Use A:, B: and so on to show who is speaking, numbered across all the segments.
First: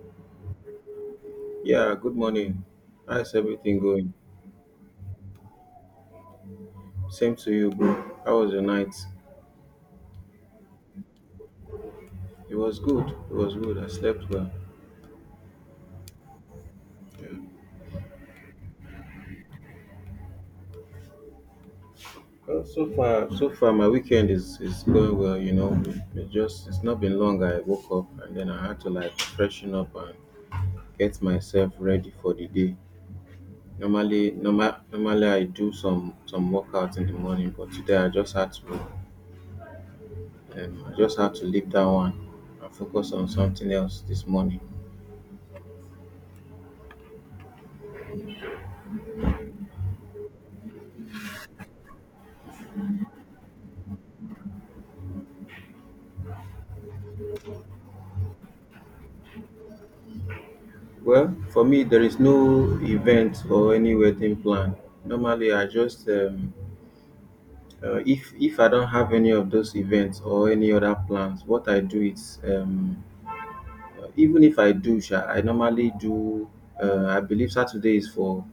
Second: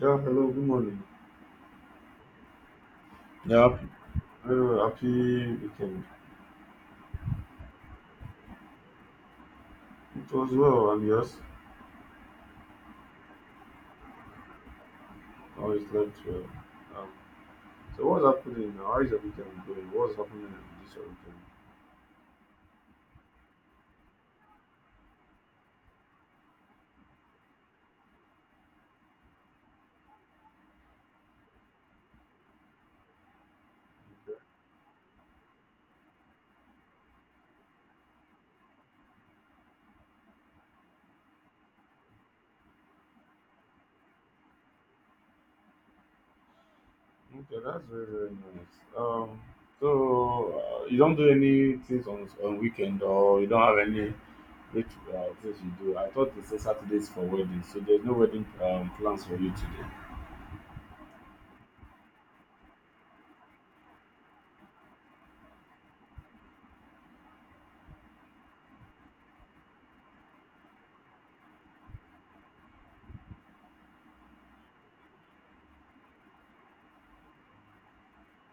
A: Yeah, hello, good morning.
B: Yeah, good morning. How's
A: Yeah,
B: everything going?
A: very well, happy weekend.
B: Same to you, bro. How was your night?
A: It was well, and yours?
B: It was good. It was good. I slept well.
A: How it slept well. Um,
B: Yeah.
A: so what's happening now? How is your weekend going? What's happening this your weekend?
B: Well, so far, my weekend is going well. It's not been long. I woke up and then I had to like freshen up and get myself ready for the day. Normally, I do some workouts in the morning, but today I just had to, I just had to leave that one and focus on something else this morning.
A: Okay, that's very, very nice. So you don't do any things on weekend or you don't have any which things you do. I thought they say Saturdays for wedding, so there's no wedding plans for you today.
B: Well, for me, there is no event or any wedding plan. Normally, I just if I don't have any of those events or any other plans, what I do is even if I do, sha, I normally do. I believe Saturday is for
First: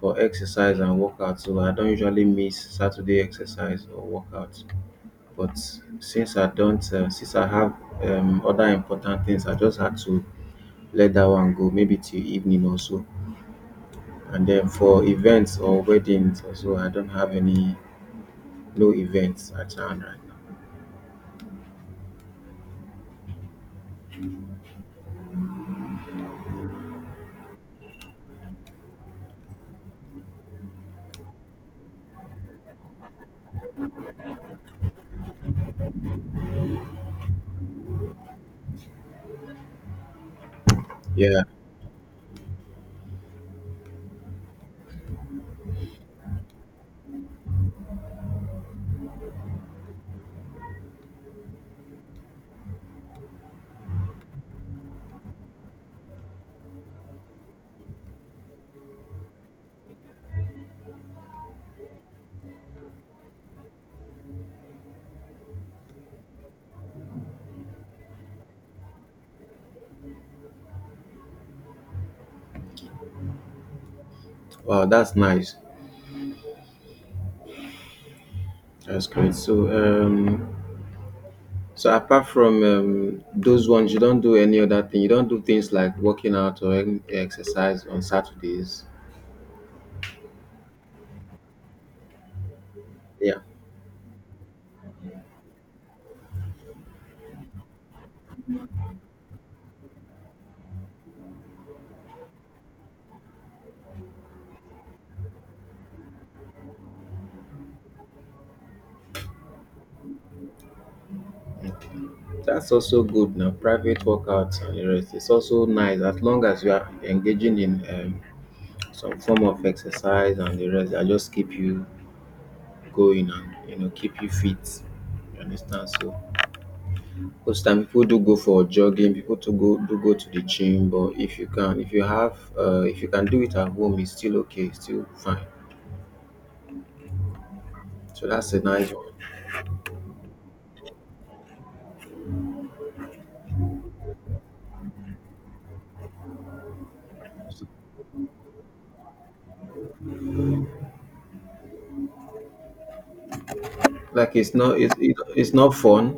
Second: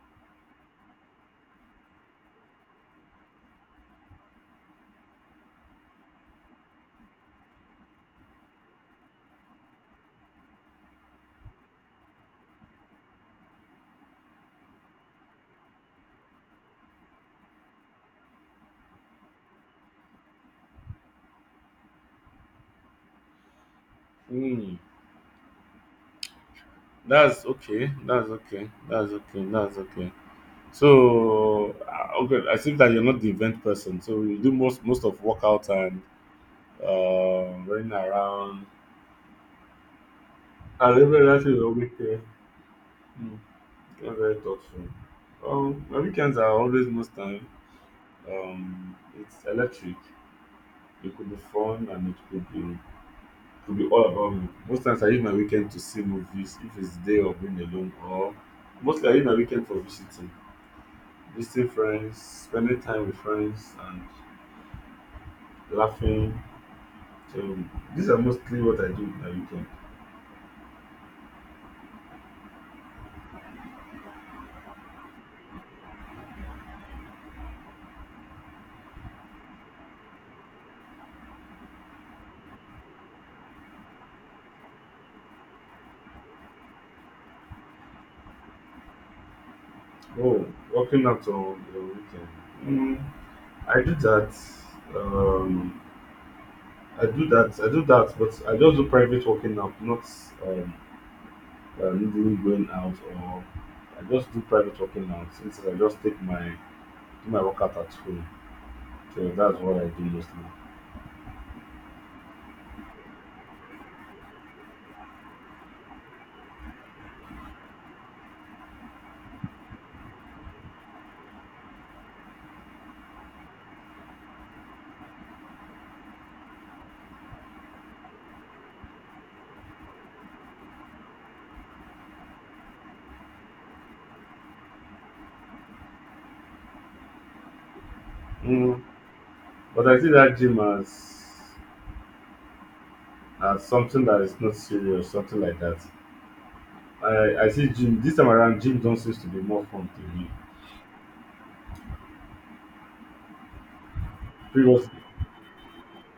B: for exercise and workout, so I don't usually miss Saturday exercise or workout. But since I don't, since I have other important things, I just had to let that one go, maybe till evening or so. And then for events or weddings also, I don't have any, no events at hand right now.
A: Hmm. That's okay. That's okay. That's okay. That's okay. Okay, I think that you're not the event person, so you do most of workout and running around. I remember
B: Yeah.
A: that is a weekend. Mm, that's very thoughtful. My weekends are always most time. It's electric. It could be fun and it could be all about me. Most times I use my weekend to see movies if it's day of being alone, or mostly I use my weekend for visiting, visiting friends, spending time with friends, and laughing. So these are mostly what I do at weekend.
B: Wow, that's nice. That's great. So, apart from those ones, you don't do any other thing. You don't do things like working out or any exercise on Saturdays.
A: Oh, working out on the weekend. Mm,
B: Yeah.
A: I do that. Um, I do that. I do that, but I just do private working out, not um, needing going out or I just do private working out. Since I just take my do my workout at home, so that's what I do mostly.
B: Okay. That's also good now. Private workouts and the rest. It's also nice as long as you are engaging in some form of exercise and the rest. I just keep you going and keep you fit. You understand? So most time people do go for jogging, people to go do go to the gym, but if you can do it at home, it's still okay, it's still fine. So that's a
A: Mm,
B: nice one.
A: but I see that gym as something that is not serious, something like that. I see gym this time around. Gym don't seems to be more fun to me
B: Like
A: previously.
B: it's not fun.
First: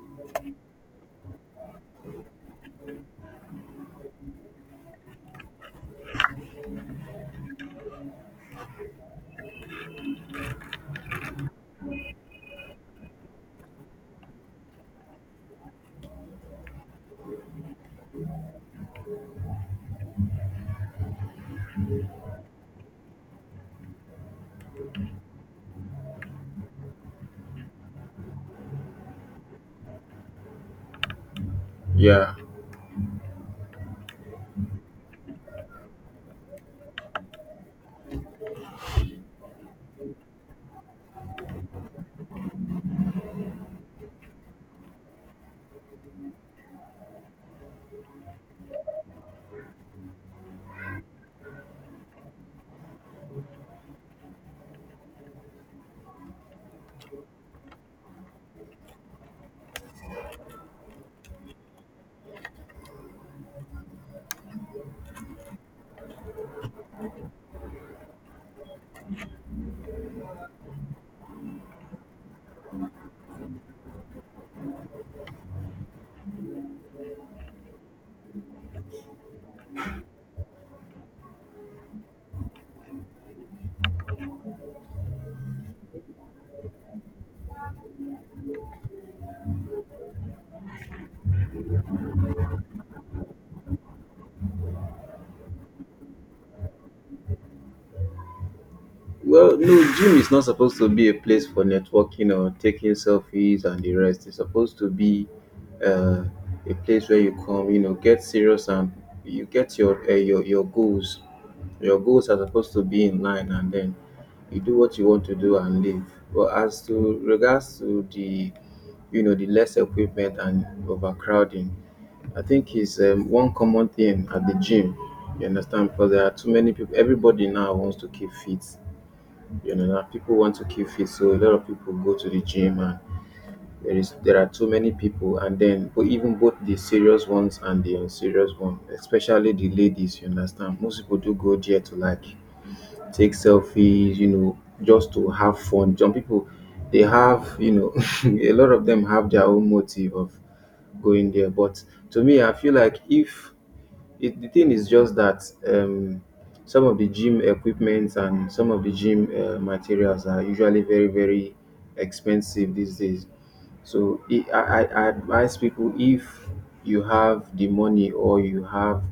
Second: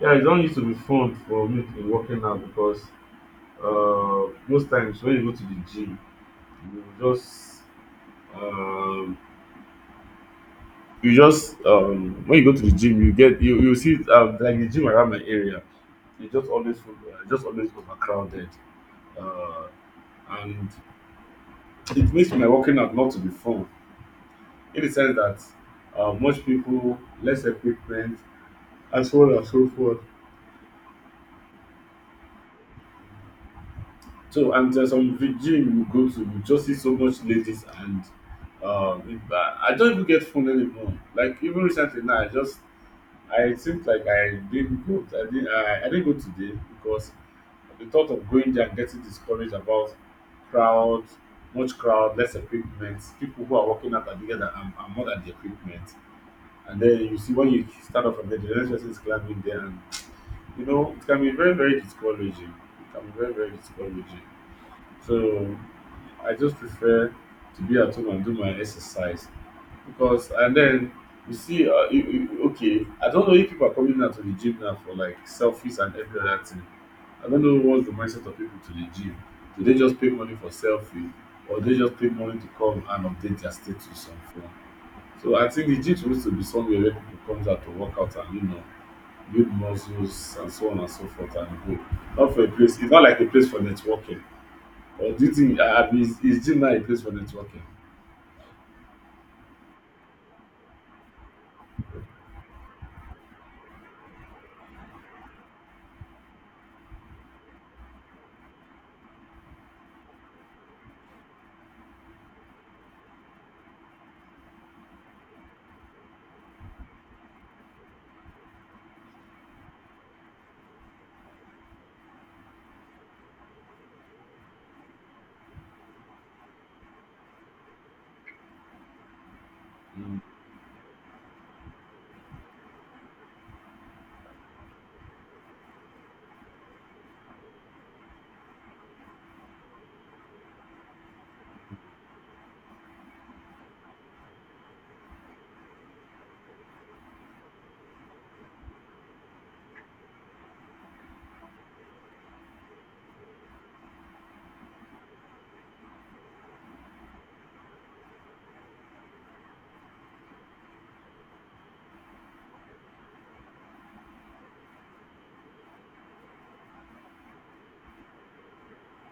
A: Yeah, it don't used to be fun for me in working out because most times when you go to the gym, you just um, you just when you go to the gym, you get you see like the gym around my area, it just always just always overcrowded, uh, and it makes my working out not to be fun in the sense that much people, less equipment, and so on and so forth.
B: Yeah.
A: So, and there's some gym you go to, you just see so much ladies, and it, I don't even get phone anymore. Like even recently now, I just I think like I didn't go. I didn't. I didn't go today because the thought of going there and getting discouraged about crowd, much crowd, less equipment, people who are working out are bigger than are more than the equipment. And then you see when you start off from there, the next person is climbing there, and you know it can be very, very discouraging. It can be very, very discouraging. So I just prefer to be at home and do my exercise because, and then you see, okay, I don't know if people are coming out to the gym now for like selfies and every other thing. I don't know what's the mindset of people to the gym. Do they just pay money for selfie or they just pay money to come and update their status on phone? So I think the gym supposed to be somewhere where people comes out to work out and you know build muscles and so on and so forth and go. Not for a place. It's not like a place for networking or do you think is gym now a place for networking?
B: Well, no, gym is not supposed to be a place for networking or taking selfies and the rest. It's supposed to be uh, a place where you come, get serious and you get your goals. Your goals are supposed to be in line, and then you do what you want to do and leave. But as to regards to the less equipment and overcrowding, I think is one common thing at the gym. You understand? Because there are too many people. Everybody now wants to keep fit, now
A: Mm.
B: people want to keep fit, so a lot of people go to the gym, and there are too many people. And then, but even both the serious ones and the unserious ones, especially the ladies, you understand, most people do go there to like take selfies, just to have fun. Some people, they have, a lot of them have their own motive of going there. But to me, I feel like if the thing is just that um, some of the gym equipment and some of the gym materials are usually very, very expensive these days. So I advise people, if you have the money or you have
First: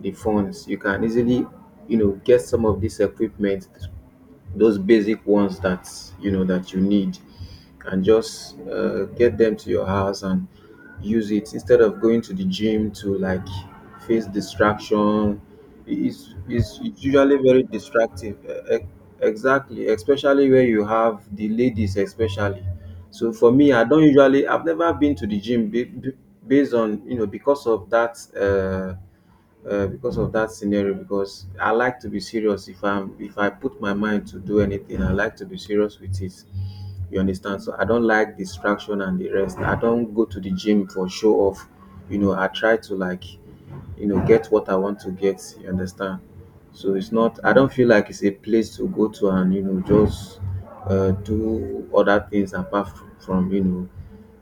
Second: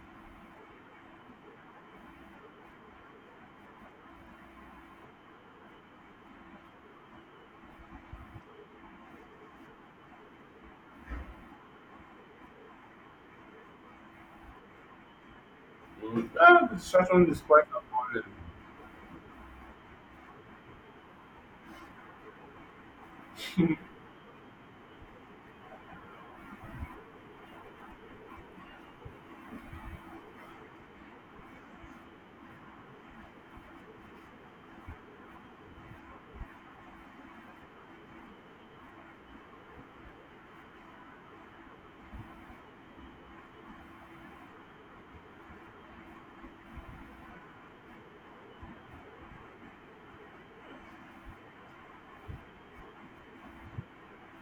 B: the funds, you can easily, get some of this equipment, those basic ones that you know that you need, and just get them to your house and use it instead of going to the gym to like face distraction.
A: Mm.
B: It's,
A: Ah,
B: it's, it's
A: distraction
B: usually
A: is quite
B: very
A: a problem.
B: distractive. E- e- Exactly, especially where you have the ladies, especially. So for me, I don't usually. I've never been to the gym based on you know because of that. Because of that scenario, because I like to be serious. If I'm if I put my mind to do anything, I like to be serious with it. You understand? So I don't like distraction and the rest. I don't go to the gym for show off. I try to like get what I want to get. You understand? So it's not, I don't feel like it's a place to go to and just do other things apart from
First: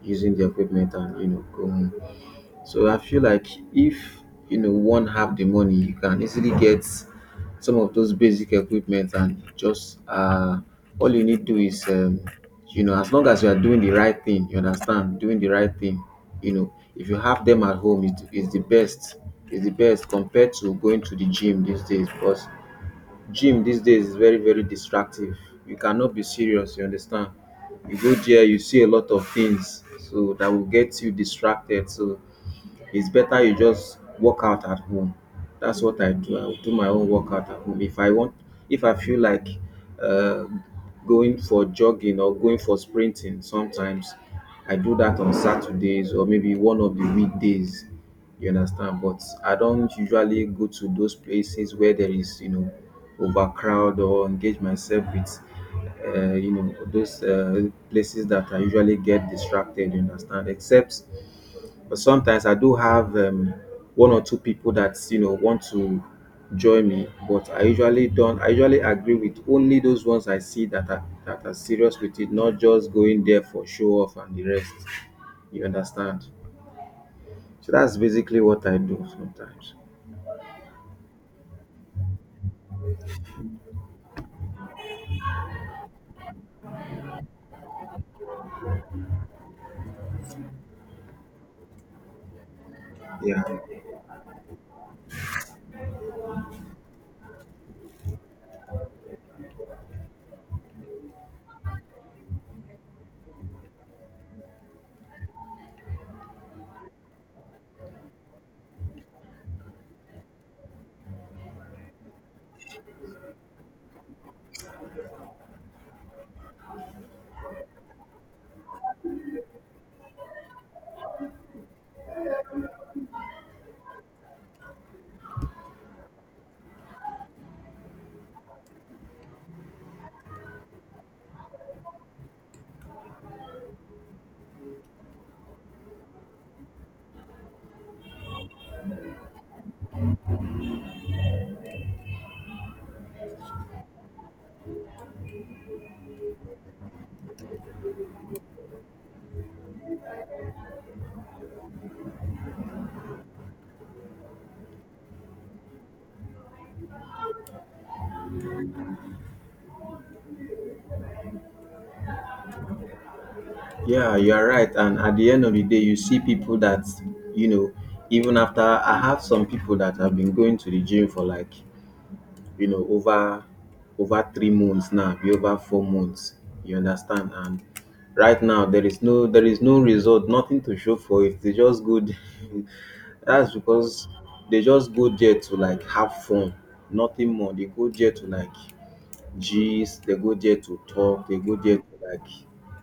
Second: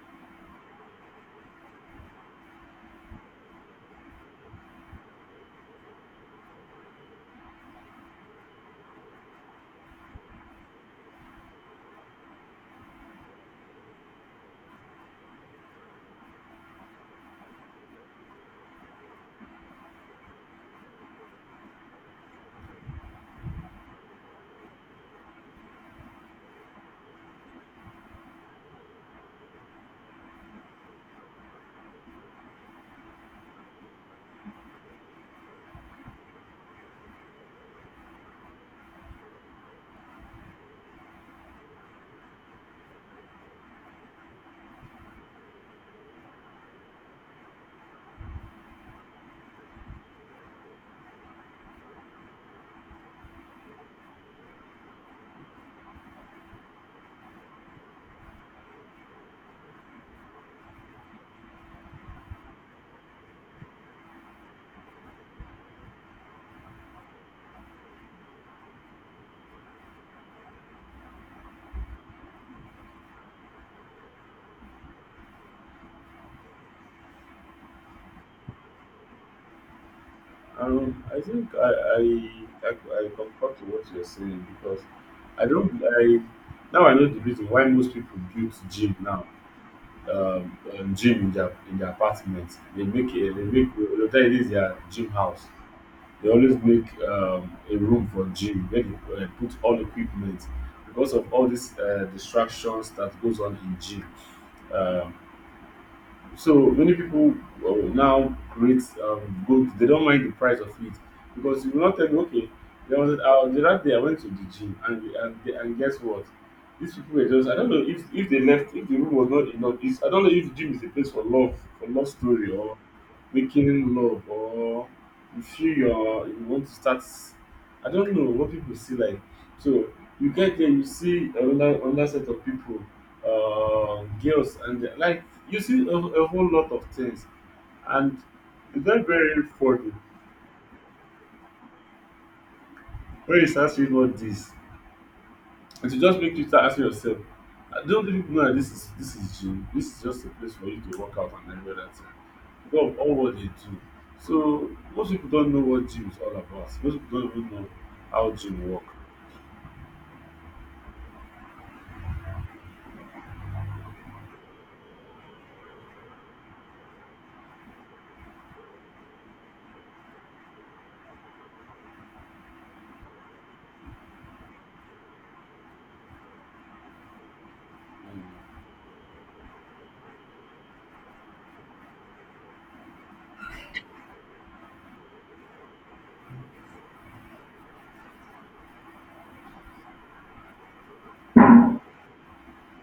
B: using the equipment and go home. So I feel like if one have the money, you can easily get some of those basic equipment, and just all you need to do is as long as you are doing the right thing, you understand, doing the right thing. You know if you have them at home, it is the best. It's the best compared to going to the gym these days, because gym these days is very very distractive. You cannot be serious. You understand? You go there, you see a lot of things so that will get you distracted. So it's better you just work out at home. That's what I do. I'll do my own workout at home. If I want, if I feel like uh, going for jogging or going for sprinting, sometimes I do that on Saturdays or maybe one of the weekdays. You understand? But I don't usually go to those places where there is, overcrowd, or engage myself with those places that I usually get distracted. You understand? Except but sometimes I do have one or two people that want to join me, but I usually don't. I usually agree with only those ones I see that are serious with it, not just going there for show off and the rest. You understand? So that's basically what I do sometimes.
A: I think I I concur to what you're saying because I don't I now I know the reason why most people build gym now. Gym in their apartments. They make
B: Yeah,
A: whether it is their gym house. They always make a room for gym where they put all equipment because of all these distractions that goes on in gym. Um, so many people now create gold they don't mind the price of it because you will not tell me okay there was the other day I went to the gym and and guess what these people were just I don't know if they left if the room was not enough it's, I don't know if the gym is a place for love story or making love or you feel your you want to start I don't know what people see like so you get there you see another set of people girls and like you see a whole lot of things and it's not very funny when you start seeing all this it will just make you start asking yourself. I don't think people know that this is gym. This is just a place for you to work out and everything God all what they do. So most people don't know what gym is all about. Most people don't even know how gym work.
B: yeah, you are right. And at the end of the day, you see people that you know. Even after, I have some people that have been going to the gym for like you know, over over 3 months now, be over 4 months. You understand? And right now there is no result, nothing to show for it. They just go there. That's because they just go there to like have fun, nothing more. They go there to like gist, they go there to talk, they go there to like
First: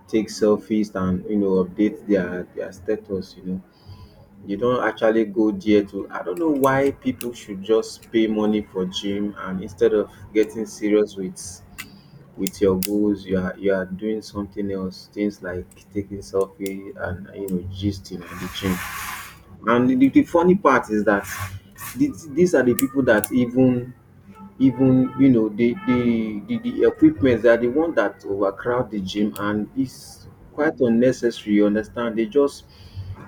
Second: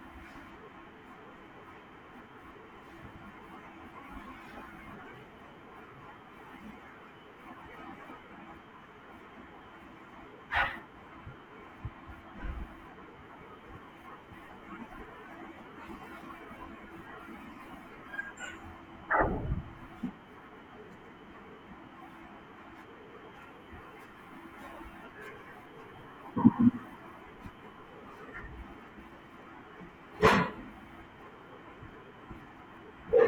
B: take selfies and update their status, you know. You don't actually go there to, I don't know why people should just pay money for gym, and instead of getting serious with your goals, you are doing something else, things like taking selfie and gisting at the gym. And the funny part is that these are the people that even even you know the equipment, they are the one that overcrowd the gym, and it's quite unnecessary. You understand? They just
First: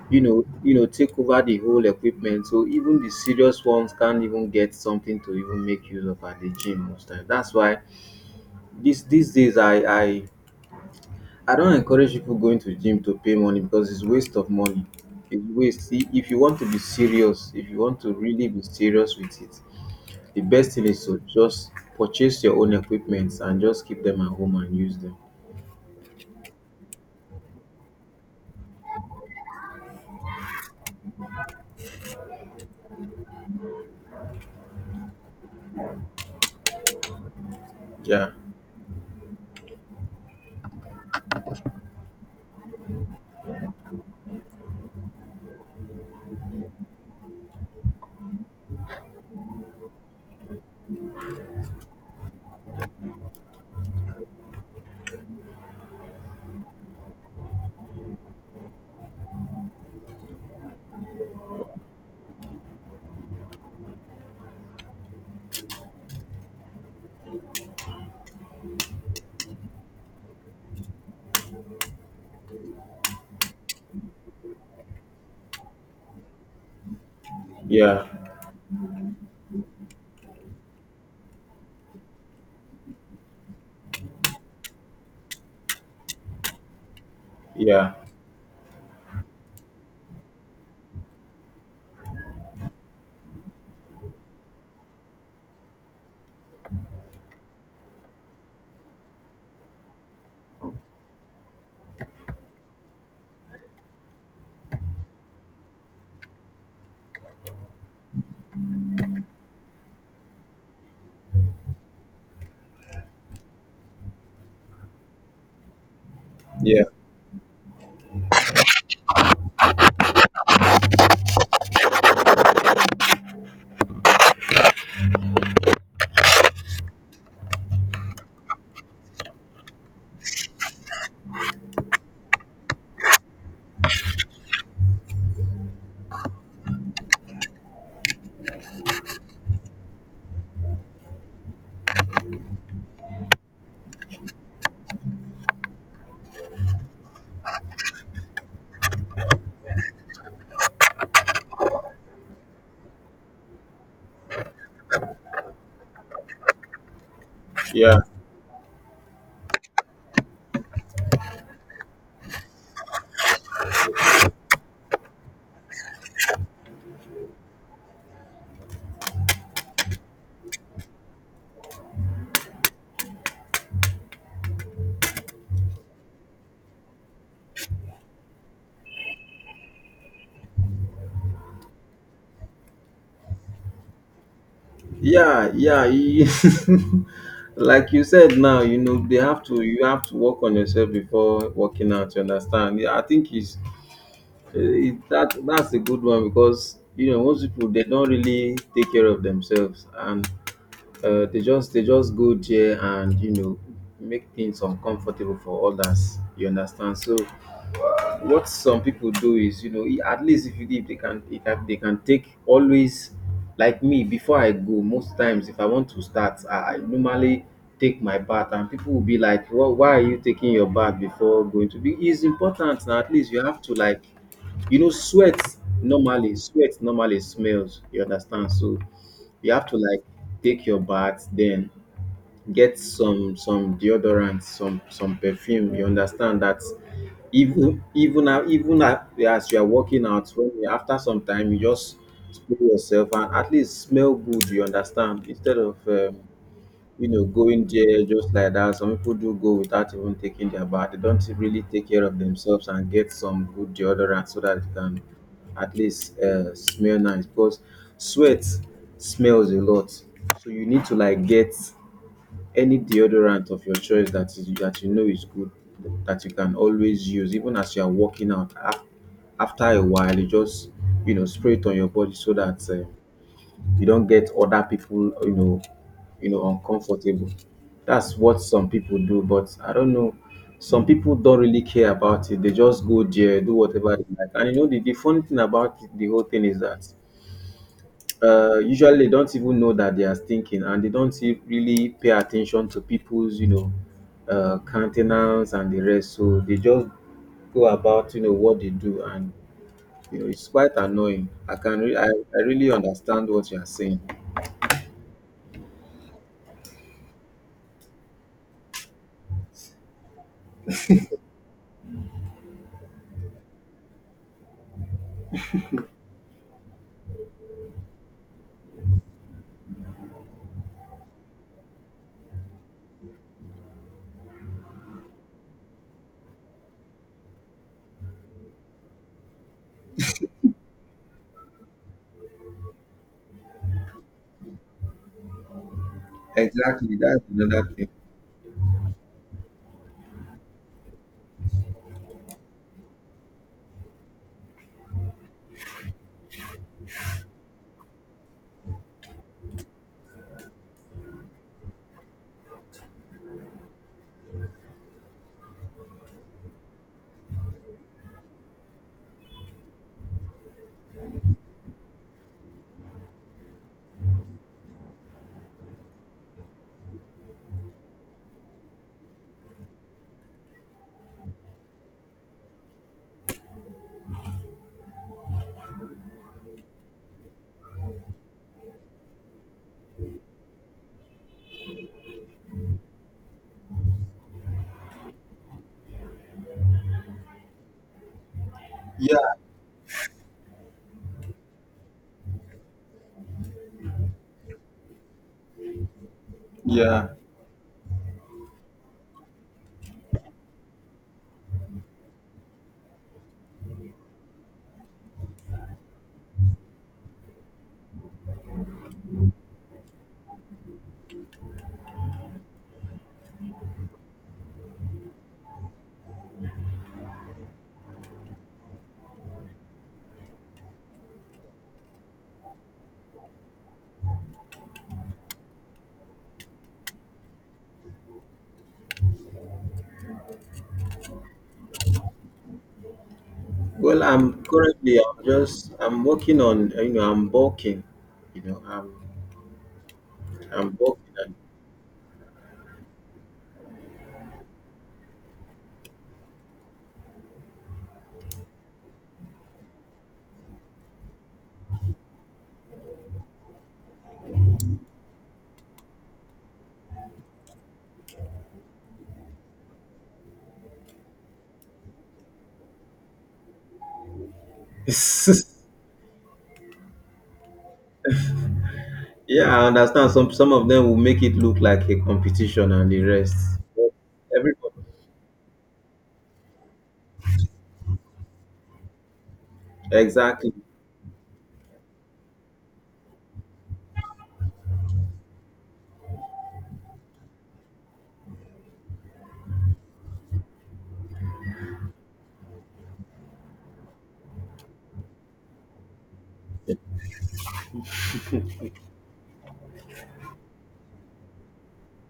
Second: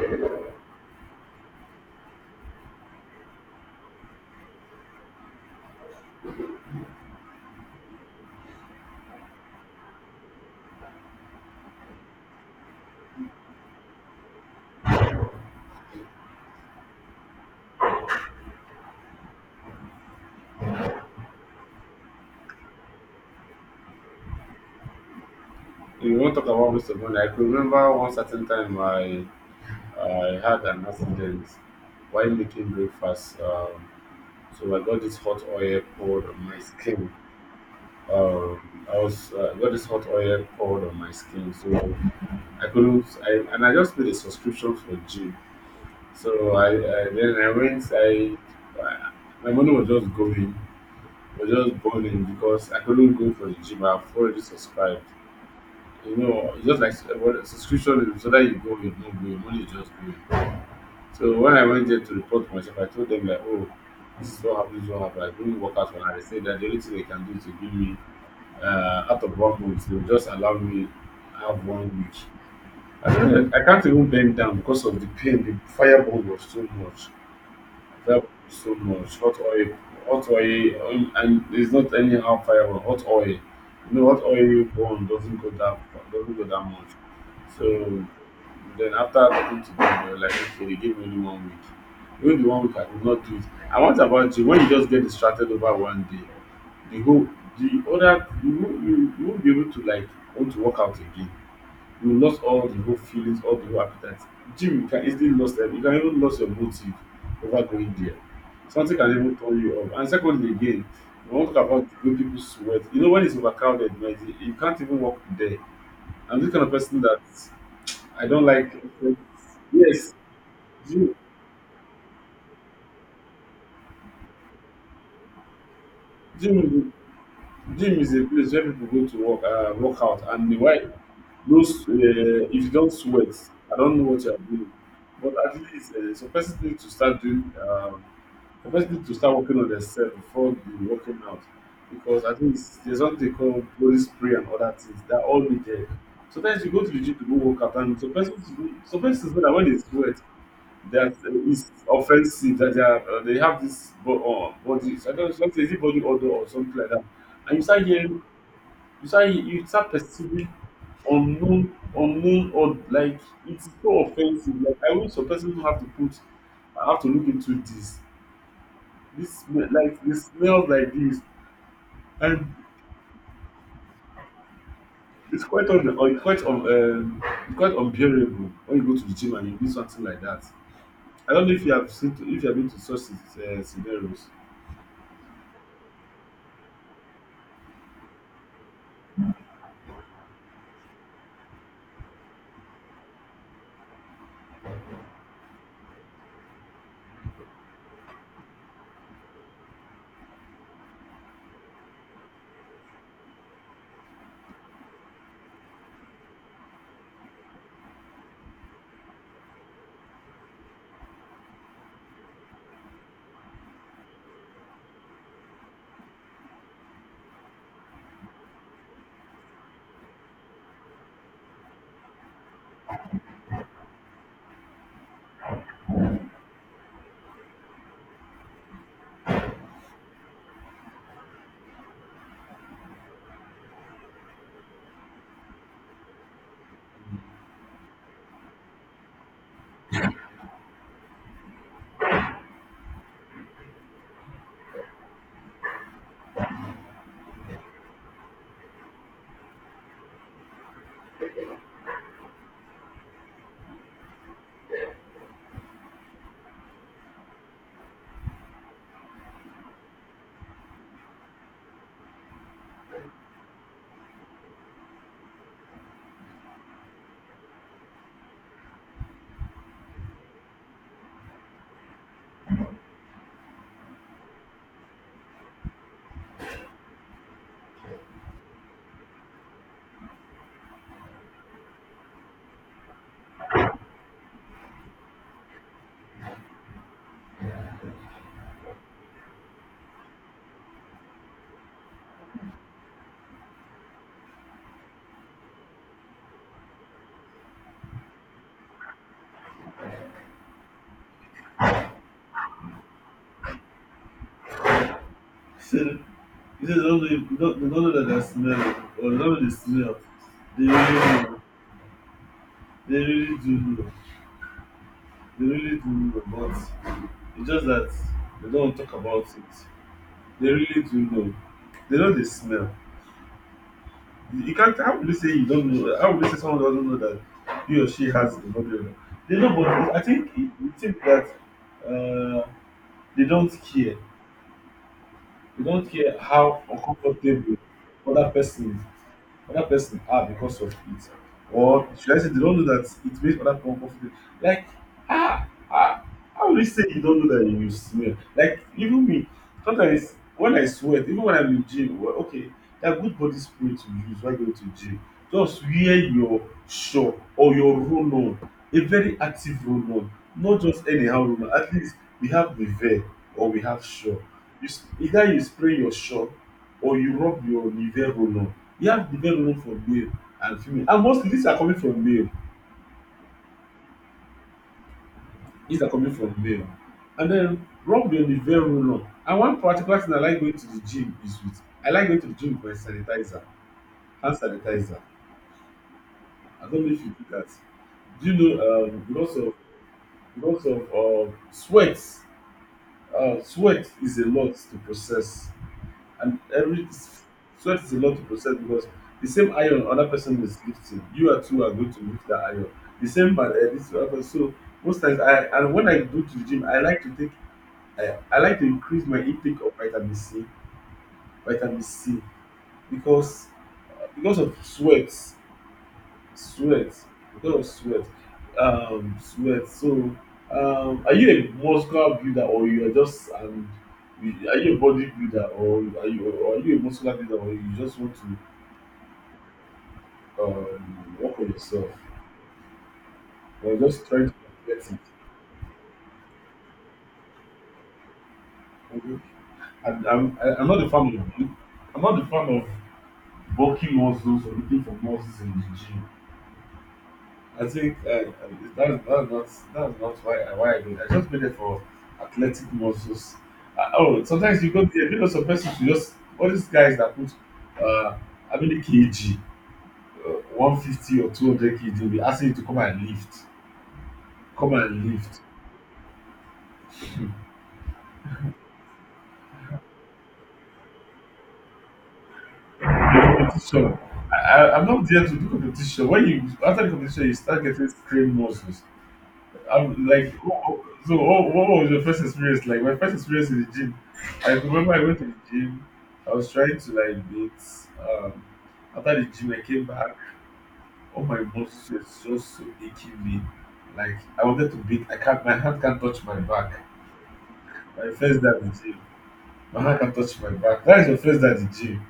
B: take over the whole equipment, so even the serious ones can't even get something to even make use of at the gym most time. That's why this these days I don't encourage people going to gym to pay money, because it's waste of money. It's waste. See, if you want to be serious if you want to really be serious with it, the best thing is to just purchase your own equipments and just keep them at home and use them.
A: If you want to talk about waste of money, I could remember one certain time I had an accident while making breakfast. So I got this hot oil poured on my skin.
B: Yeah,
A: I was got this hot oil poured on my skin, so I couldn't. I, and I just paid a subscription for gym. So I then I went. I my money was just going, was just burning because I couldn't go for the gym. I've already subscribed. You know, it's just like what subscription is whether you go or you don't go, your money is just going. So when I went there to report myself, I told them like, oh, this is what happened, this is what happened. I couldn't work out for now. They said that the only thing they can do is to give me out of one month, they will just allow me have one week. I don't know, I can't even bend down because of the pain. The fireball was too much.
B: yeah,
A: That was so much hot oil, and it's not anyhow fire but hot oil. You know, hot oil you burn doesn't go that doesn't go that much.
B: yeah,
A: So then after talking to them, they were like, okay, they gave me only one week. Even the one week I could not do it. And what about you? When you just get distracted over one day, the whole the other you you won't be able to like want to work out again you lost all the whole feelings, all the whole appetite. Gym you can easily lose them. You can even lose your motive over going there. Something can even turn you off. And secondly, again, we won't talk about when people sweat. You know, when it's overcrowded, like, you can't even walk there. I'm this kind of
B: yeah,
A: person that I don't like. Yes, gym, gym, gym is a place where people go to work, work out, and the why those if you don't sweat, I don't know what you are doing. But at least some persons need to start doing the first need to start working on themselves before the working out. Because at least there's something called body spray and other things that all be there. Sometimes you go to the gym to go work out and some persons some persons know that when they sweat that it's offensive that they are they have this body. So I don't know is it body odor or something like that. And you start
B: yeah,
A: hearing you start perceiving unknown or like it's so offensive. Like I wish some person don't have to put I have to look into this. This smell- like it smells like this, and it's quite un, or it's quite un, it's quite unbearable when you go to the gym and you do something like that. I don't know if you have seen, to, if you have been to such scenarios.
B: yeah, yeah. Like you said now, they have to. You have to work on yourself before working out. You understand? Yeah, I think it's eh, it, that that's a good one because you know most people they don't really take care of themselves and they just go there and you know make things uncomfortable for others, you understand. So what some people do is you know at least if you if they can if I- they can take always. Like me, before I go most times, if I want to start, I normally take my bath and people will be like, well, why are you taking your bath before going to be, it's important now. At least you have to like, you know, sweat, normally sweat normally smells, you understand. So you have to like take your bath then get some deodorant, some perfume, you understand that. As you are working out, after some time you just spray yourself and at least smell good, you understand, instead of you know, going there just like that. Some people do go without even taking their bath. They don't really take care of themselves and get some good deodorant so that they can at least smell nice, because sweat smells a lot. So you need to like get any deodorant of your choice that is, that you know is good, that you can always use. Even as you are working out, after a while, you just, you know, spray it on your body, so that you don't get other people, you know, you know, uncomfortable. That's what some people do, but I don't know. Some people don't really care about it. They just go there, do whatever they like. And you know, the funny thing about the whole thing is that usually they don't even know that they are thinking, and they don't really pay attention to people's, you know, countenance and the rest. So they just go about, you know, what they do. And, you know, it's quite annoying. I can, I really understand what you are saying.
A: He said, he said, they don't know, if- they don't know that they are smell, or they don't know they smell. They really know. They really do know. They really do know, but it's just that they don't talk about it. They really do know. They know they smell. You can't. How will you say you don't know? How will you say someone doesn't know that he or she has a problem? They know, but I think you think that uh, they don't care. They don't care how
B: Exactly. That's
A: uncomfortable
B: another thing.
A: other person is other person are because of it. Or should I say they don't know that it makes other people uncomfortable? Like, ah, ah, how will you say you don't know that you smell? Like, even me, sometimes when I sweat, even when I'm in gym, well, okay, that good body spray to use while going to gym. Just wear your shop or your roll on, a very active roll on, not just anyhow roll on. At least we have the veil or we have shop. Either you spray your shop or you rub your Nivea roll on. You have to get room for male and female, and mostly these are coming from male, and then rub your Nivea roll on, the veil roller. And one particular thing I like going to the gym with my sanitizer, hand sanitizer. I don't know if you do that. Do you know,
B: Yeah.
A: because of lots of sweat, sweat is a lot to process. And every
B: Yeah.
A: sweat is a lot to process because the same iron other person is lifting, you are too are going to lift that iron, the same bad this other person. So most times I and when I go to the gym I like to take, I like to increase my intake of vitamin C, vitamin C, because because of sweat, sweat, because of sweat, sweat. So are you a muscular builder, or you are just? And Are you a bodybuilder, or are you, or are you a muscular builder or you just want to work on yourself? You're
B: Well,
A: just trying to get it.
B: I'm working on, you know, I'm bulking, you know,
A: Mhm. And I'm
B: I'm
A: not a fan
B: bulking.
A: of, I'm not a fan of bulking muscles or looking for muscles in the gym. I think that's not that's not why I why I do it. I just made it for athletic muscles. Oh, Sometimes you go there, you know, some persons you just, all these guys that put uh, how many kg, uh, 150 or 200 kg, they be asking you to come and lift, come
B: And
A: and lift.
B: Yeah, I understand. Some of them will make it look like a competition, and the
A: The
B: rest,
A: competition.
B: everybody.
A: I'm not there to do competition. When you after the competition, you start getting strained muscles. I'm like,
B: Exactly.
A: oh, oh, so what was your first experience like? My first experience in the gym. I remember I went to the gym. I was trying to like beat. Um, After the gym, I came back. All my muscles were just so aching me. Like I wanted to beat. I can't. My hand can't touch my back. My first day at the gym. My hand can't touch my back. That is your first day at the gym.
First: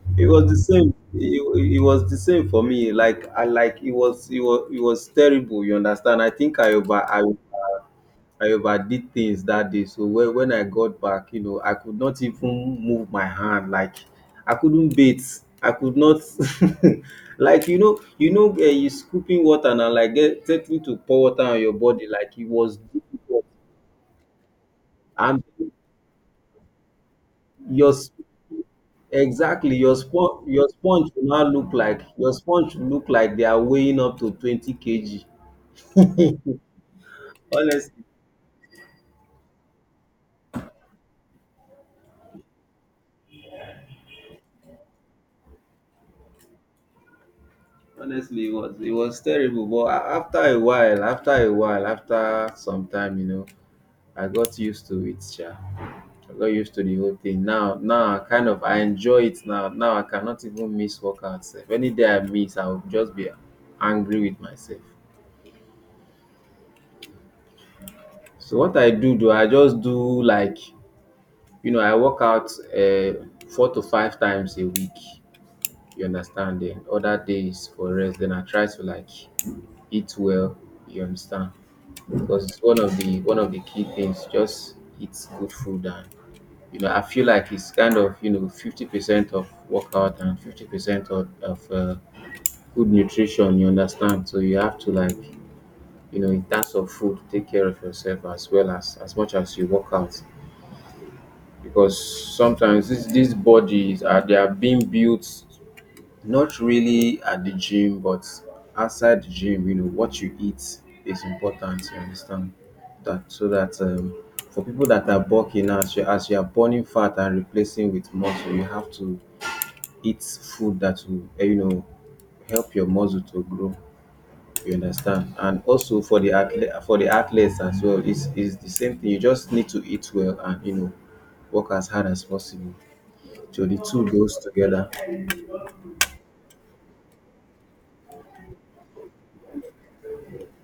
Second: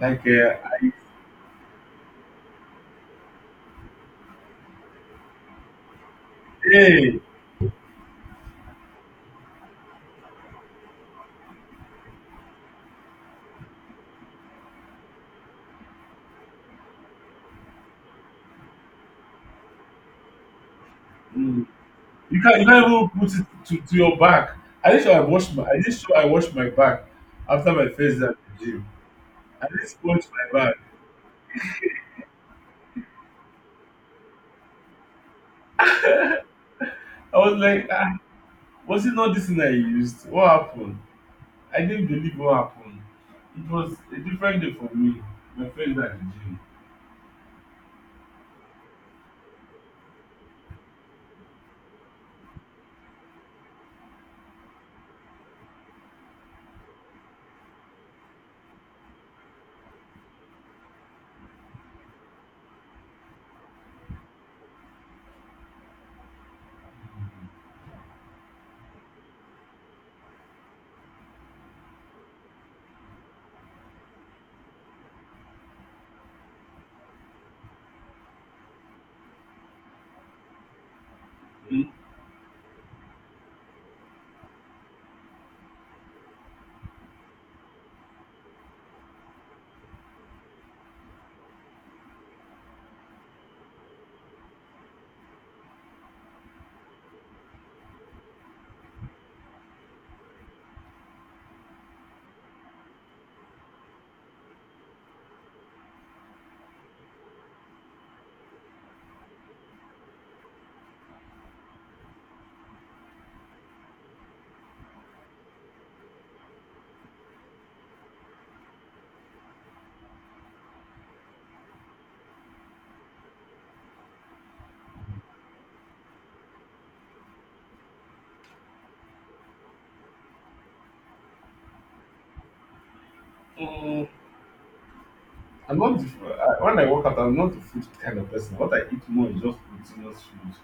A: Like
B: It was the same. It was the same for me. Like I like it was it was terrible. You understand? I think
A: hey.
B: I over, I overdid things that day. So when I got back, you know, I could not even move my hand. Like I couldn't bait. I could not. Like, you know, you know, you scooping water now, like get taking to pour water on
A: Mm.
B: your body, like it
A: You
B: was
A: can't even put
B: difficult.
A: it to your back.
B: And
A: I did sure I washed my back after my
B: your
A: first day at the gym. I
B: exactly,
A: did
B: your
A: sponge
B: sponge,
A: my
B: your
A: back.
B: sponge will now look like, your sponge will look like they are weighing up to 20 kg.
A: I was like,
B: Honestly,
A: ah, was it not this thing I used? What happened? I didn't believe what happened. It was a different day for me. My first day at the
B: honestly it was, it was terrible. But after a while, after a while after some time, you know, I got used to it sha. I got used to the whole thing. Now, now I kind of, I enjoy it now. Now I cannot even miss workouts sef. Any day I miss, I will just be angry with myself. So what I do, do I just do like, you know, I work out four to five times a week. You understand? Then other days for rest. Then I try to like eat well. You understand?
A: gym.
B: Because it's one of the, one of the key things. Just eat good food and you know, I feel like it's kind of, you know, 50% of workout and 50% of good nutrition. You understand? So you have to like, you know, in terms of food, take care of yourself as well, as much as you work out, because sometimes this these bodies are, they are being built not really at the gym, but outside the gym. You know, what you eat is important. You understand that. So that for people that are bulking, as you are burning fat and replacing with muscle, you have to eat food that will you know, help your muscle to grow, you understand. And also for the athlete, for the athletes as well, it's the same thing. You just need to eat well, and you know, work as hard as possible. So the two
A: Mm-mm.
B: goes together.
A: I'm not the, I, When I work out, I'm not the food kind of person. What I eat more is just proteinous food.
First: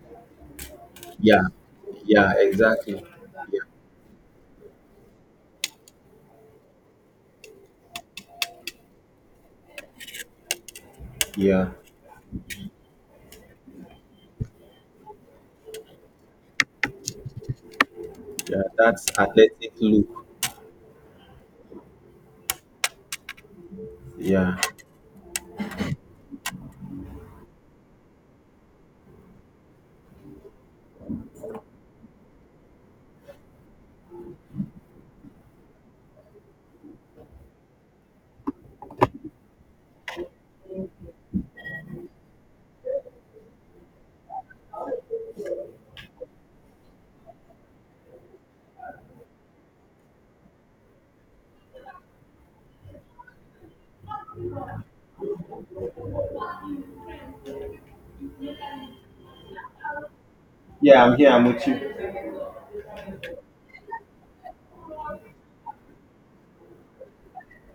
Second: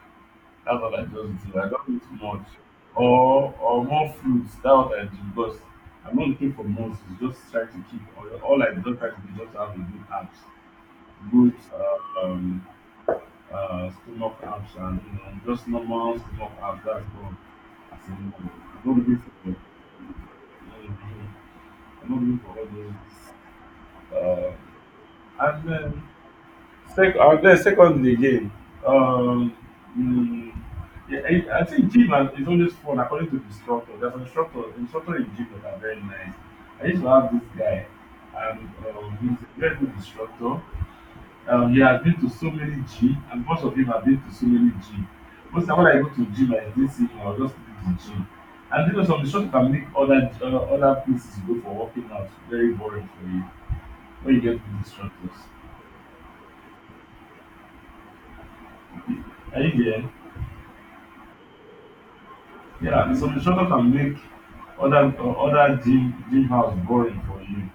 A: That's what I just
B: Yeah,
A: do. I don't eat
B: yeah,
A: much.
B: exactly.
A: Or
B: Yeah,
A: or more fruits. That's what I do because I'm not looking for most. It's just try to keep all I just try to do is just have a good abs, good
B: yeah,
A: um stomach abs, and you know, just normal stomach abs. That's all. As a I'm
B: yeah.
A: Not
B: That's
A: looking for.
B: athletic look.
A: Mm, I'm not looking for all those. Uh,
B: Yeah.
A: and then then secondly again, um, mm, yeah, I think is always fun according to the instructor. There's an instructor in gym that are very nice. I used to have this guy, and he's a very good instructor. He has been to so many gym, and most of him have been to so many gym. Most time when I go to gym, I didn't see him. I will just leave the gym. And you know, some instructor can make other other places you go for working out very boring for you, when you get good instructors. Are you there?
B: Yeah, I'm here. I'm with you.
A: Yeah, the solution can make other gym house boring for you.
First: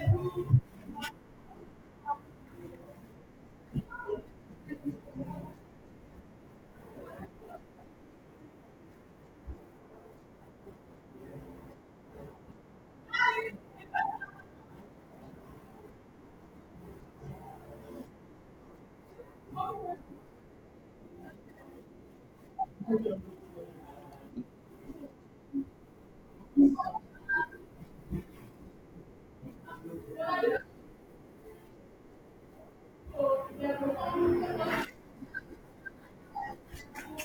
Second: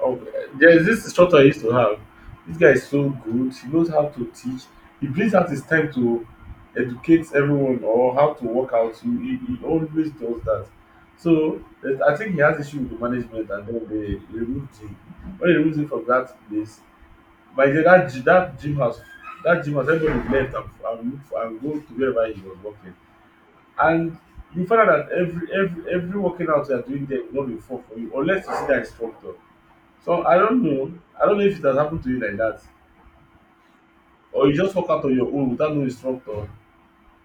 A: Oh, there's this instructor I used to have. This guy is so good. He knows how to teach. He plays out his time to educate everyone or how to work out. He always does that. So eh, I think he has issue with the management and then they removed him. When they removed him from that place, by the that gym house, everybody left moved- and go to wherever he was working. And you find out that every working out you are doing there will not be fun for you unless you see that instructor. So I don't know. I don't know if it has happened to you like that. Or you just work out on your own without no instructor.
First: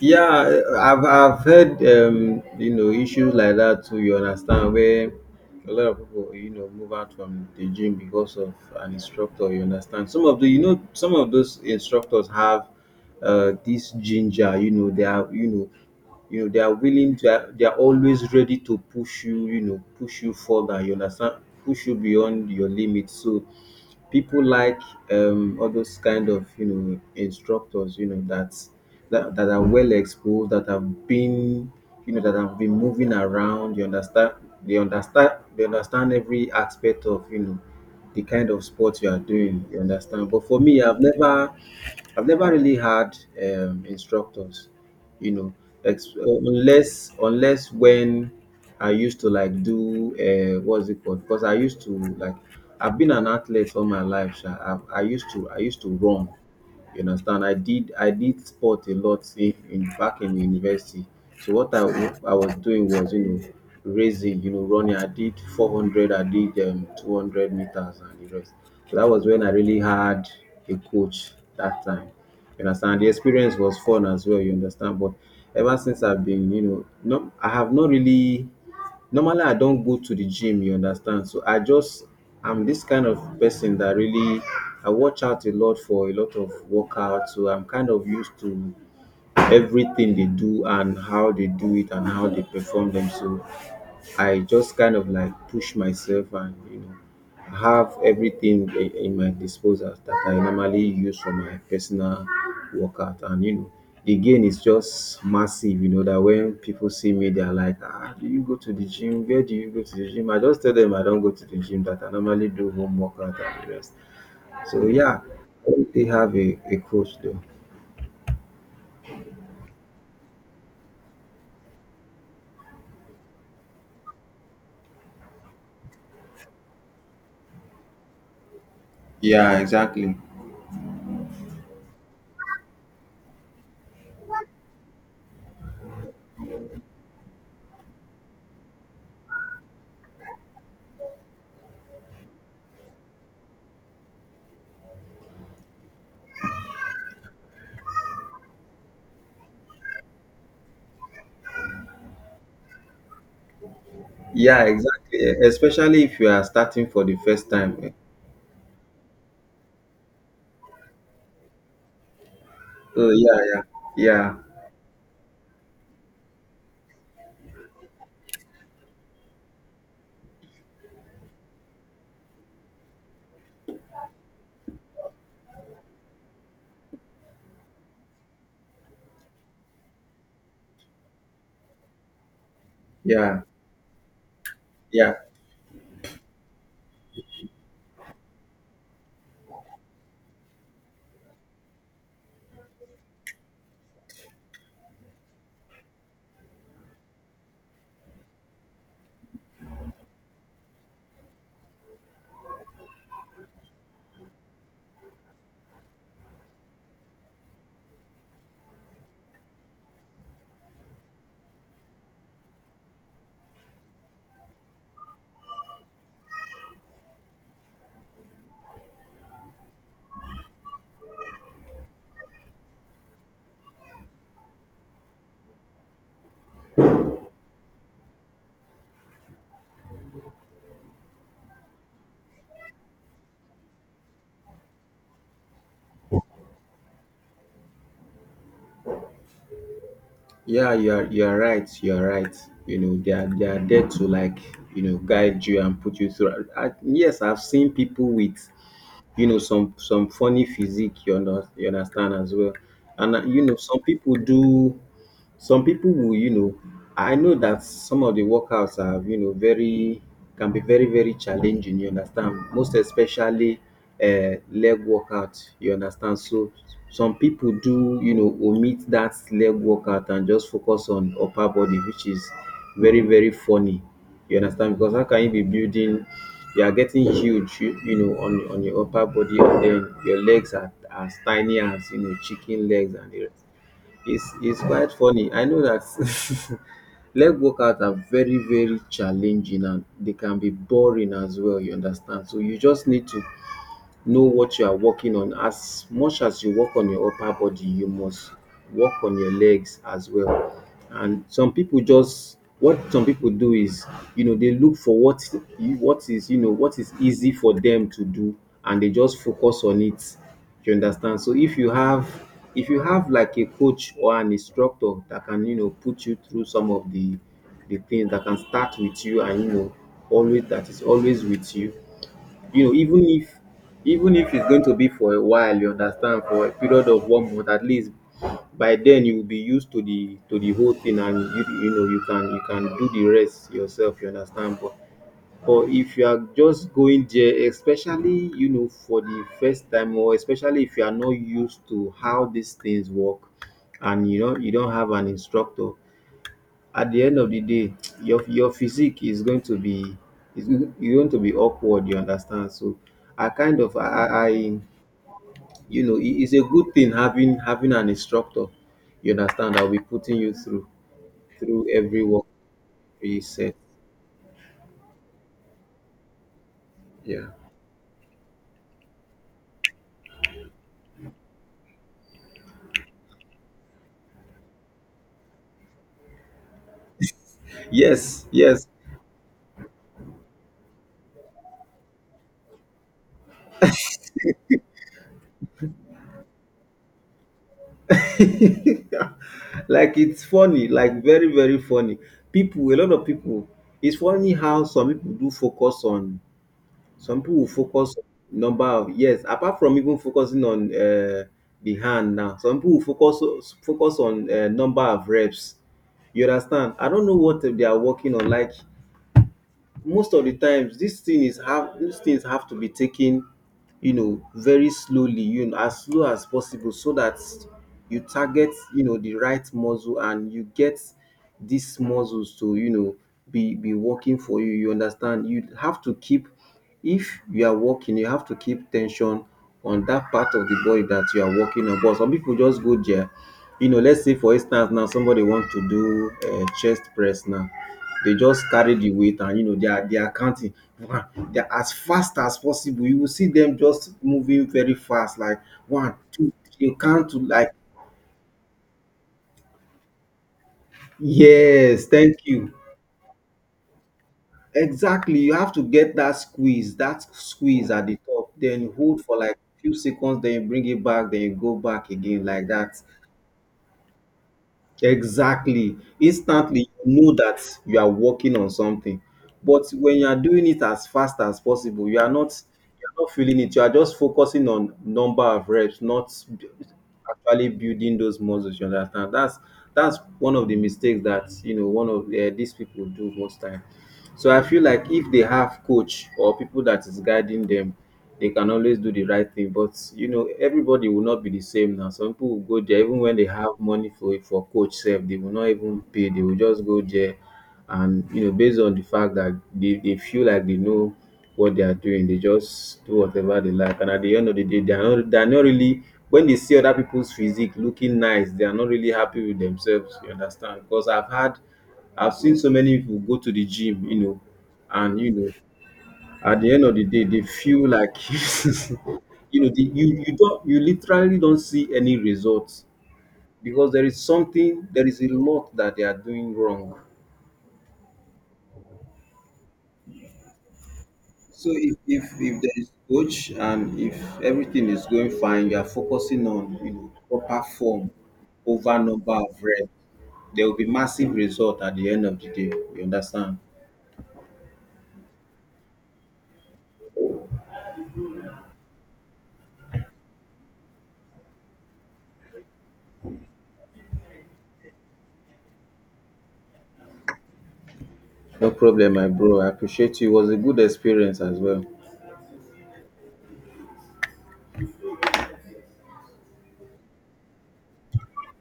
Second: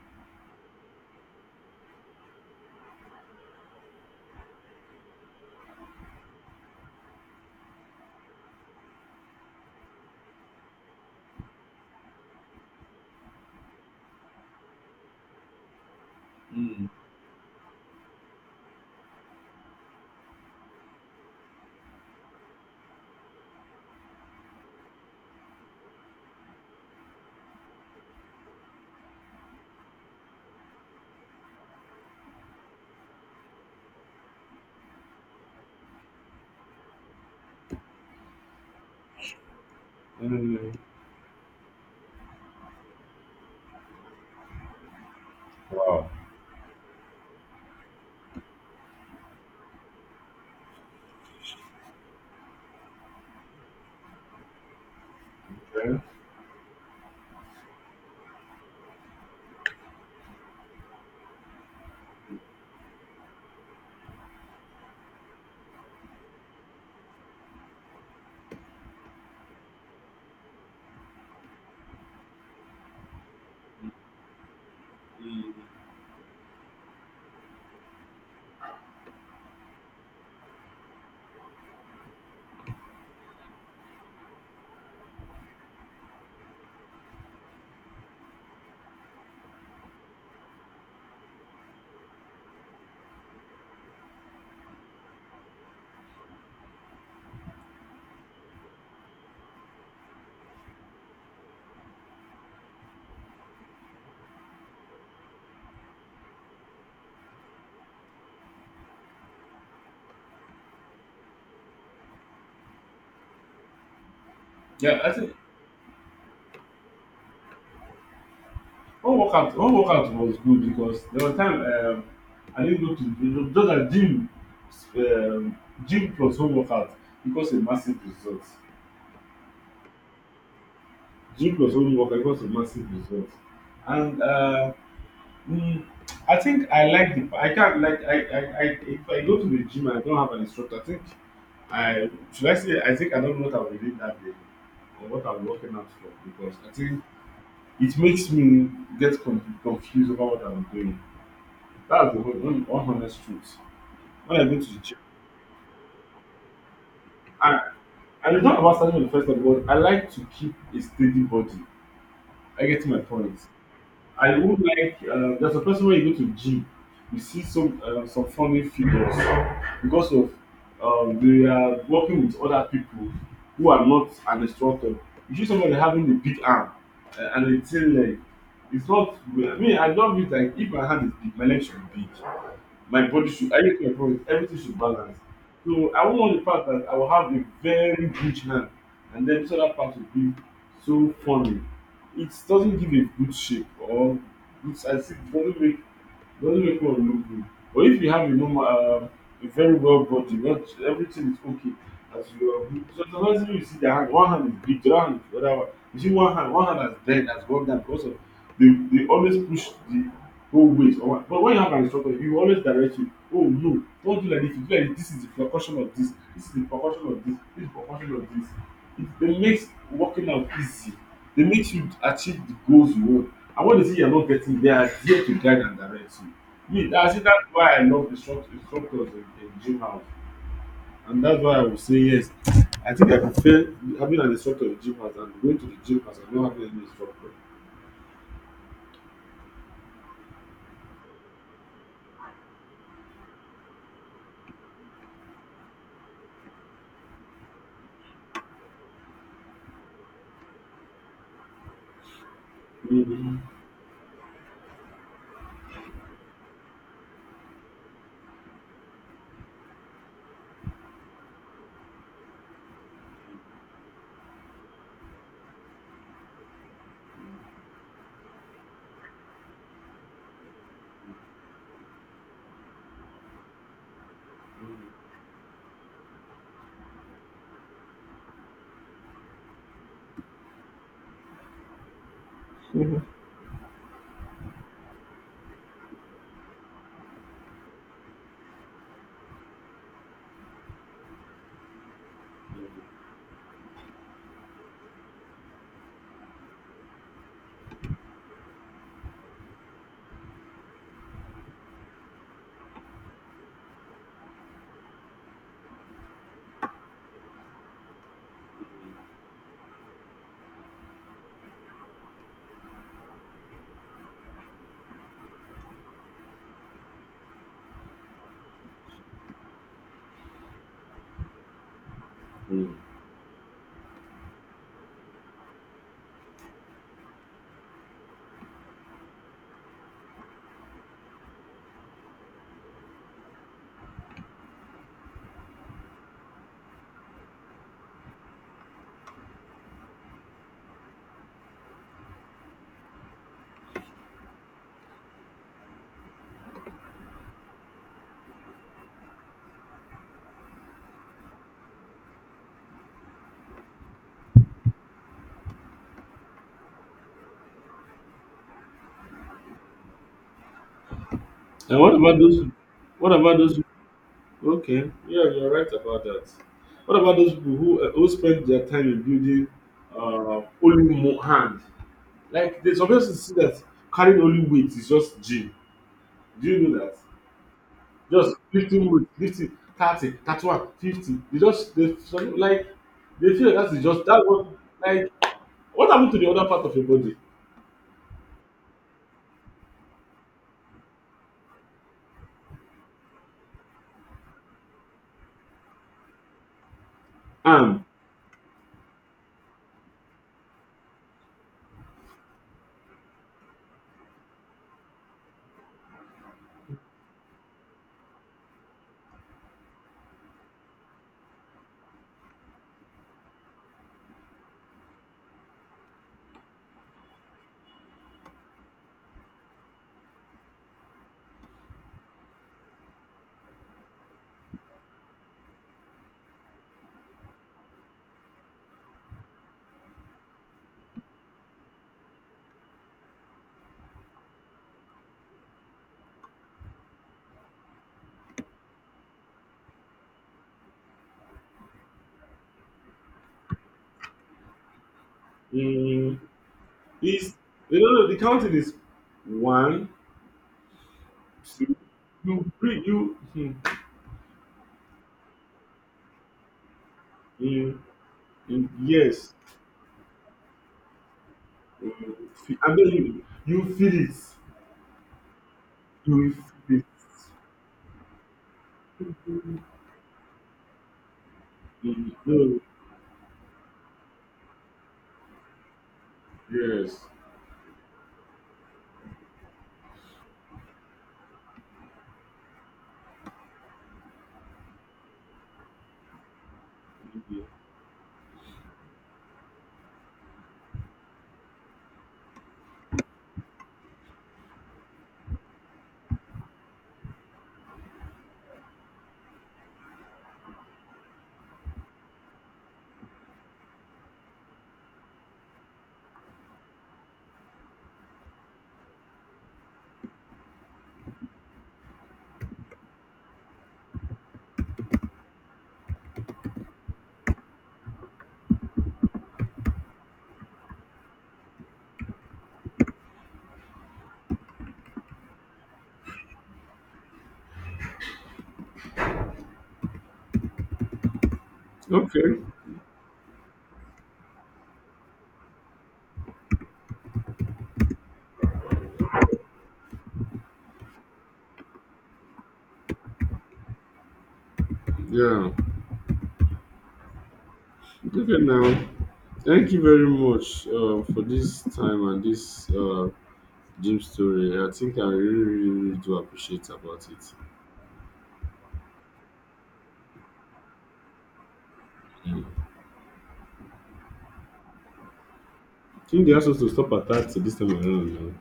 B: Yeah, I've heard you know, issues like that too. You understand, where a lot of people, you know, move out from the gym because of an instructor. You understand, some of the, you know, some of those instructors have this ginger. You know, they are, you know, you know, they are
A: Mm.
B: willing to, they are always ready to push you, you know, push you further. You understand, push you beyond your limits. So people like all those kind of, you know, instructors, you know that, that are well exposed, that have been, you know, that have been moving around, you understand. They understand every aspect of, you know, the kind of sport you are doing, you understand. But for
A: Mm.
B: me, I've never I've never really had instructors, you know,
A: Wow.
B: unless when I used to like do, what's it called? Because I used to like, I've been an athlete all my life. Sha. I used to
A: Okay.
B: run. You understand? I did sport a lot in back in university. So what I was doing was, you know, racing, you know, running. I did 400, I did 200 meters and the rest. So that was when I really had a coach that time. You understand? The experience was fun as well. You understand? But
A: Mm.
B: ever since, I've been, you know, no, I have not really. Normally I don't go to the gym, you understand. So I just, I'm this kind of person that really, I watch out a lot for a lot of workout, so I'm kind of used to everything they do and how they do it and how they perform them. So I just kind of like push myself, and you know, have everything in my disposal that I normally use for my personal workout. And you know, the gain is just massive, you know, that when people see me, they're like, ah, do you go to the gym? Where do you go to the gym? I just tell them I don't go to the gym, that I normally do home workout and the rest. So
A: Yeah, I
B: yeah,
A: think
B: I don't really have a coach though.
A: one workout was good because there was time, I didn't go to, you know, just a gym, um, gym plus home workout, because a massive result.
B: Yeah, exactly.
A: Gym plus home workout because a massive result. And Mm, I think I like the I can't like I if I go to the gym and I don't have an instructor, I think I think I don't know what I will read that day or what I'm working out for, because I think it makes me get confused about what I'm doing. That's the whole one honest truth. When I go to
B: Yeah,
A: the gym,
B: exactly. Especially if you are starting for the first
A: and,
B: time. Eh.
A: and it's not about starting with the first time, but I like to keep a steady body. I get my
B: Oh yeah,
A: point.
B: yeah, yeah.
A: I would like, there's a person when you go to gym, you see some funny figures because of, they are working with other people who are not an instructor. You see somebody having a big arm, and a thin leg. It's not, I mean, I love it. Like if my hand is big, my leg should be big. My body
B: Yeah,
A: should I need my body, everything should
B: yeah,
A: balance, so I want the part that I will have a very huge hand, and then this other part will be so funny. It doesn't give a good shape or good size. It doesn't make Doesn't make one look good. But if you have a normal, a very well body, not everything is okay. As you are, so sometimes you see the hand, one hand is big, the other hand is the other one. You see one hand has bent, has gone down because of, they always push the whole weight. Or what- but when you have an instructor, he will always direct you. Oh no, don't do like this. If you do like this is the proportion of this. This is the proportion of this. This is the percussion of this. It makes working out easy. It makes you achieve the goals you want. And when they say you're not getting, they are there to guide and direct you. Me, that's it. That's why I love instructors in gym house. And that's why I would say yes. I think I prefer having an instructor in gym house than going to the gym house and not having any instructor.
B: yeah. You're right. You're right. You know, they are there to like, you know, guide you and put you through. I, yes, I've seen people with, you know, some funny physique, you, you understand as well. And
A: Mm-hmm.
B: you know, some people will, you know, I know that some of the workouts are, you know, very, can be very, very challenging, you understand, most especially leg workout, you understand. So some people do, you know, omit that leg workout and just focus on upper body, which is very, very funny. You understand? Because how can you be building? You are getting huge, you know, on your upper body, and then your legs are as tiny as, you know, chicken legs, and the rest. It's it's quite funny. I know that. Leg workouts are very, very challenging, and they can be boring as well. You understand? So you just need to know what you are working on. As much as you work on your upper body, you must work on your legs as well. And some people just, what some people do is, you know, they look for what, you know, what is easy for them to do, and they just focus on it. You understand? So if you have, like a coach or an instructor that can, you know, put you through some of the, things that can start with you, and you know, always that is always with you, you know.
A: Mm.
B: Even if, it's going to be for a while, you understand, for a period of 1 month at least, by then you will be used to the, whole thing, and you know, you can, do the rest yourself. You understand? But if you are just going there, especially, you know, for the first time, or especially if you are not used to how these things work, and you know, you don't have an instructor, at the end of the day, your physique is going to be is you're going to be awkward. You understand? So I kind of, you know, it's a good thing having, an instructor. You understand? I'll be putting you through,
A: And what
B: every
A: about
B: work
A: those? What
B: we
A: about
B: set.
A: those? Okay. Yeah, you're right about that. What about
B: Yeah.
A: those people who spend their time in building only hand? Like there's obviously see that carrying only weight is just gym. Do you know that?
B: Yes.
A: Just
B: Yes.
A: 15 weeks 50 30 31 50, they just they some like they feel like that is just that was like, what happened to the other part of your body?
B: Like, it's funny. Like very, very funny. People. A lot of people. It's funny how some people do focus on, some people will
A: um
B: focus on number of, yes, apart from even focusing on the hand now, some people will focus on number of reps. You understand? I don't know what they are working on. Like most of the times this thing is, have, these things have to be taken, you know, very slowly, you know, as slow as possible, so that you target, you know, the right muscle, and you get these muscles to, you know, be working for you, you understand. You have to keep, if you are working, you have to keep tension on that part of the body that you are working on. But some people just go there, you know, let's say for instance now, somebody want to do chest press now, they just carry the weight, and you know, they are counting one, they are as fast as possible. You will see them just moving very fast, like one
A: mm,
B: two three you count to
A: is,
B: like,
A: no no no, the counting is 1 2,
B: yes, thank
A: you
B: you.
A: breathe you.
B: Exactly, you have to get that squeeze, that squeeze
A: Mm,
B: at the top, then
A: mm,
B: you hold for
A: yes.
B: like few seconds, then you bring it back, then you go back
A: mm,
B: again, like
A: I
B: that.
A: believe you feel it.
B: Exactly.
A: You will
B: Instantly,
A: feel it.
B: you know that you are working on something. But when you are doing it as fast as possible, you are not,
A: No.
B: feeling it. You are just focusing on number of reps, not
A: Yes.
B: actually building those muscles. You understand? That's one of the mistakes that, you know, one of these people do most time. So I feel like if they have coach or people that is
A: Mm.
B: guiding them, they can always do the right thing. But you know, everybody will not be the same now. Some people will go there even when they have money for coach self, they will not even pay. They will just go there, and you know, based on the fact that they, feel like they know what they are doing, they just do whatever they like. And at the end of the day, they are not really, when they see other people's physique looking nice, they are not really happy with themselves. You understand? Because I've seen so many people go to the gym, you know, and you know, at the end of the day, they feel like, you know, you don't, you literally don't see any results, because there is something, there is a lot that they are doing wrong. So if
A: Okay.
B: there is coach and if everything is going fine, you are focusing on, you know, proper form over number of reps. There will be massive result at the end of the day. You understand?
A: Yeah. Okay, now. Thank you very much for this time and this gym story. I think I really, really, really do appreciate about it.
B: No problem, my bro. I appreciate you. It was a good experience as well.
A: Mm. I think they asked us to stop at 30 this time around.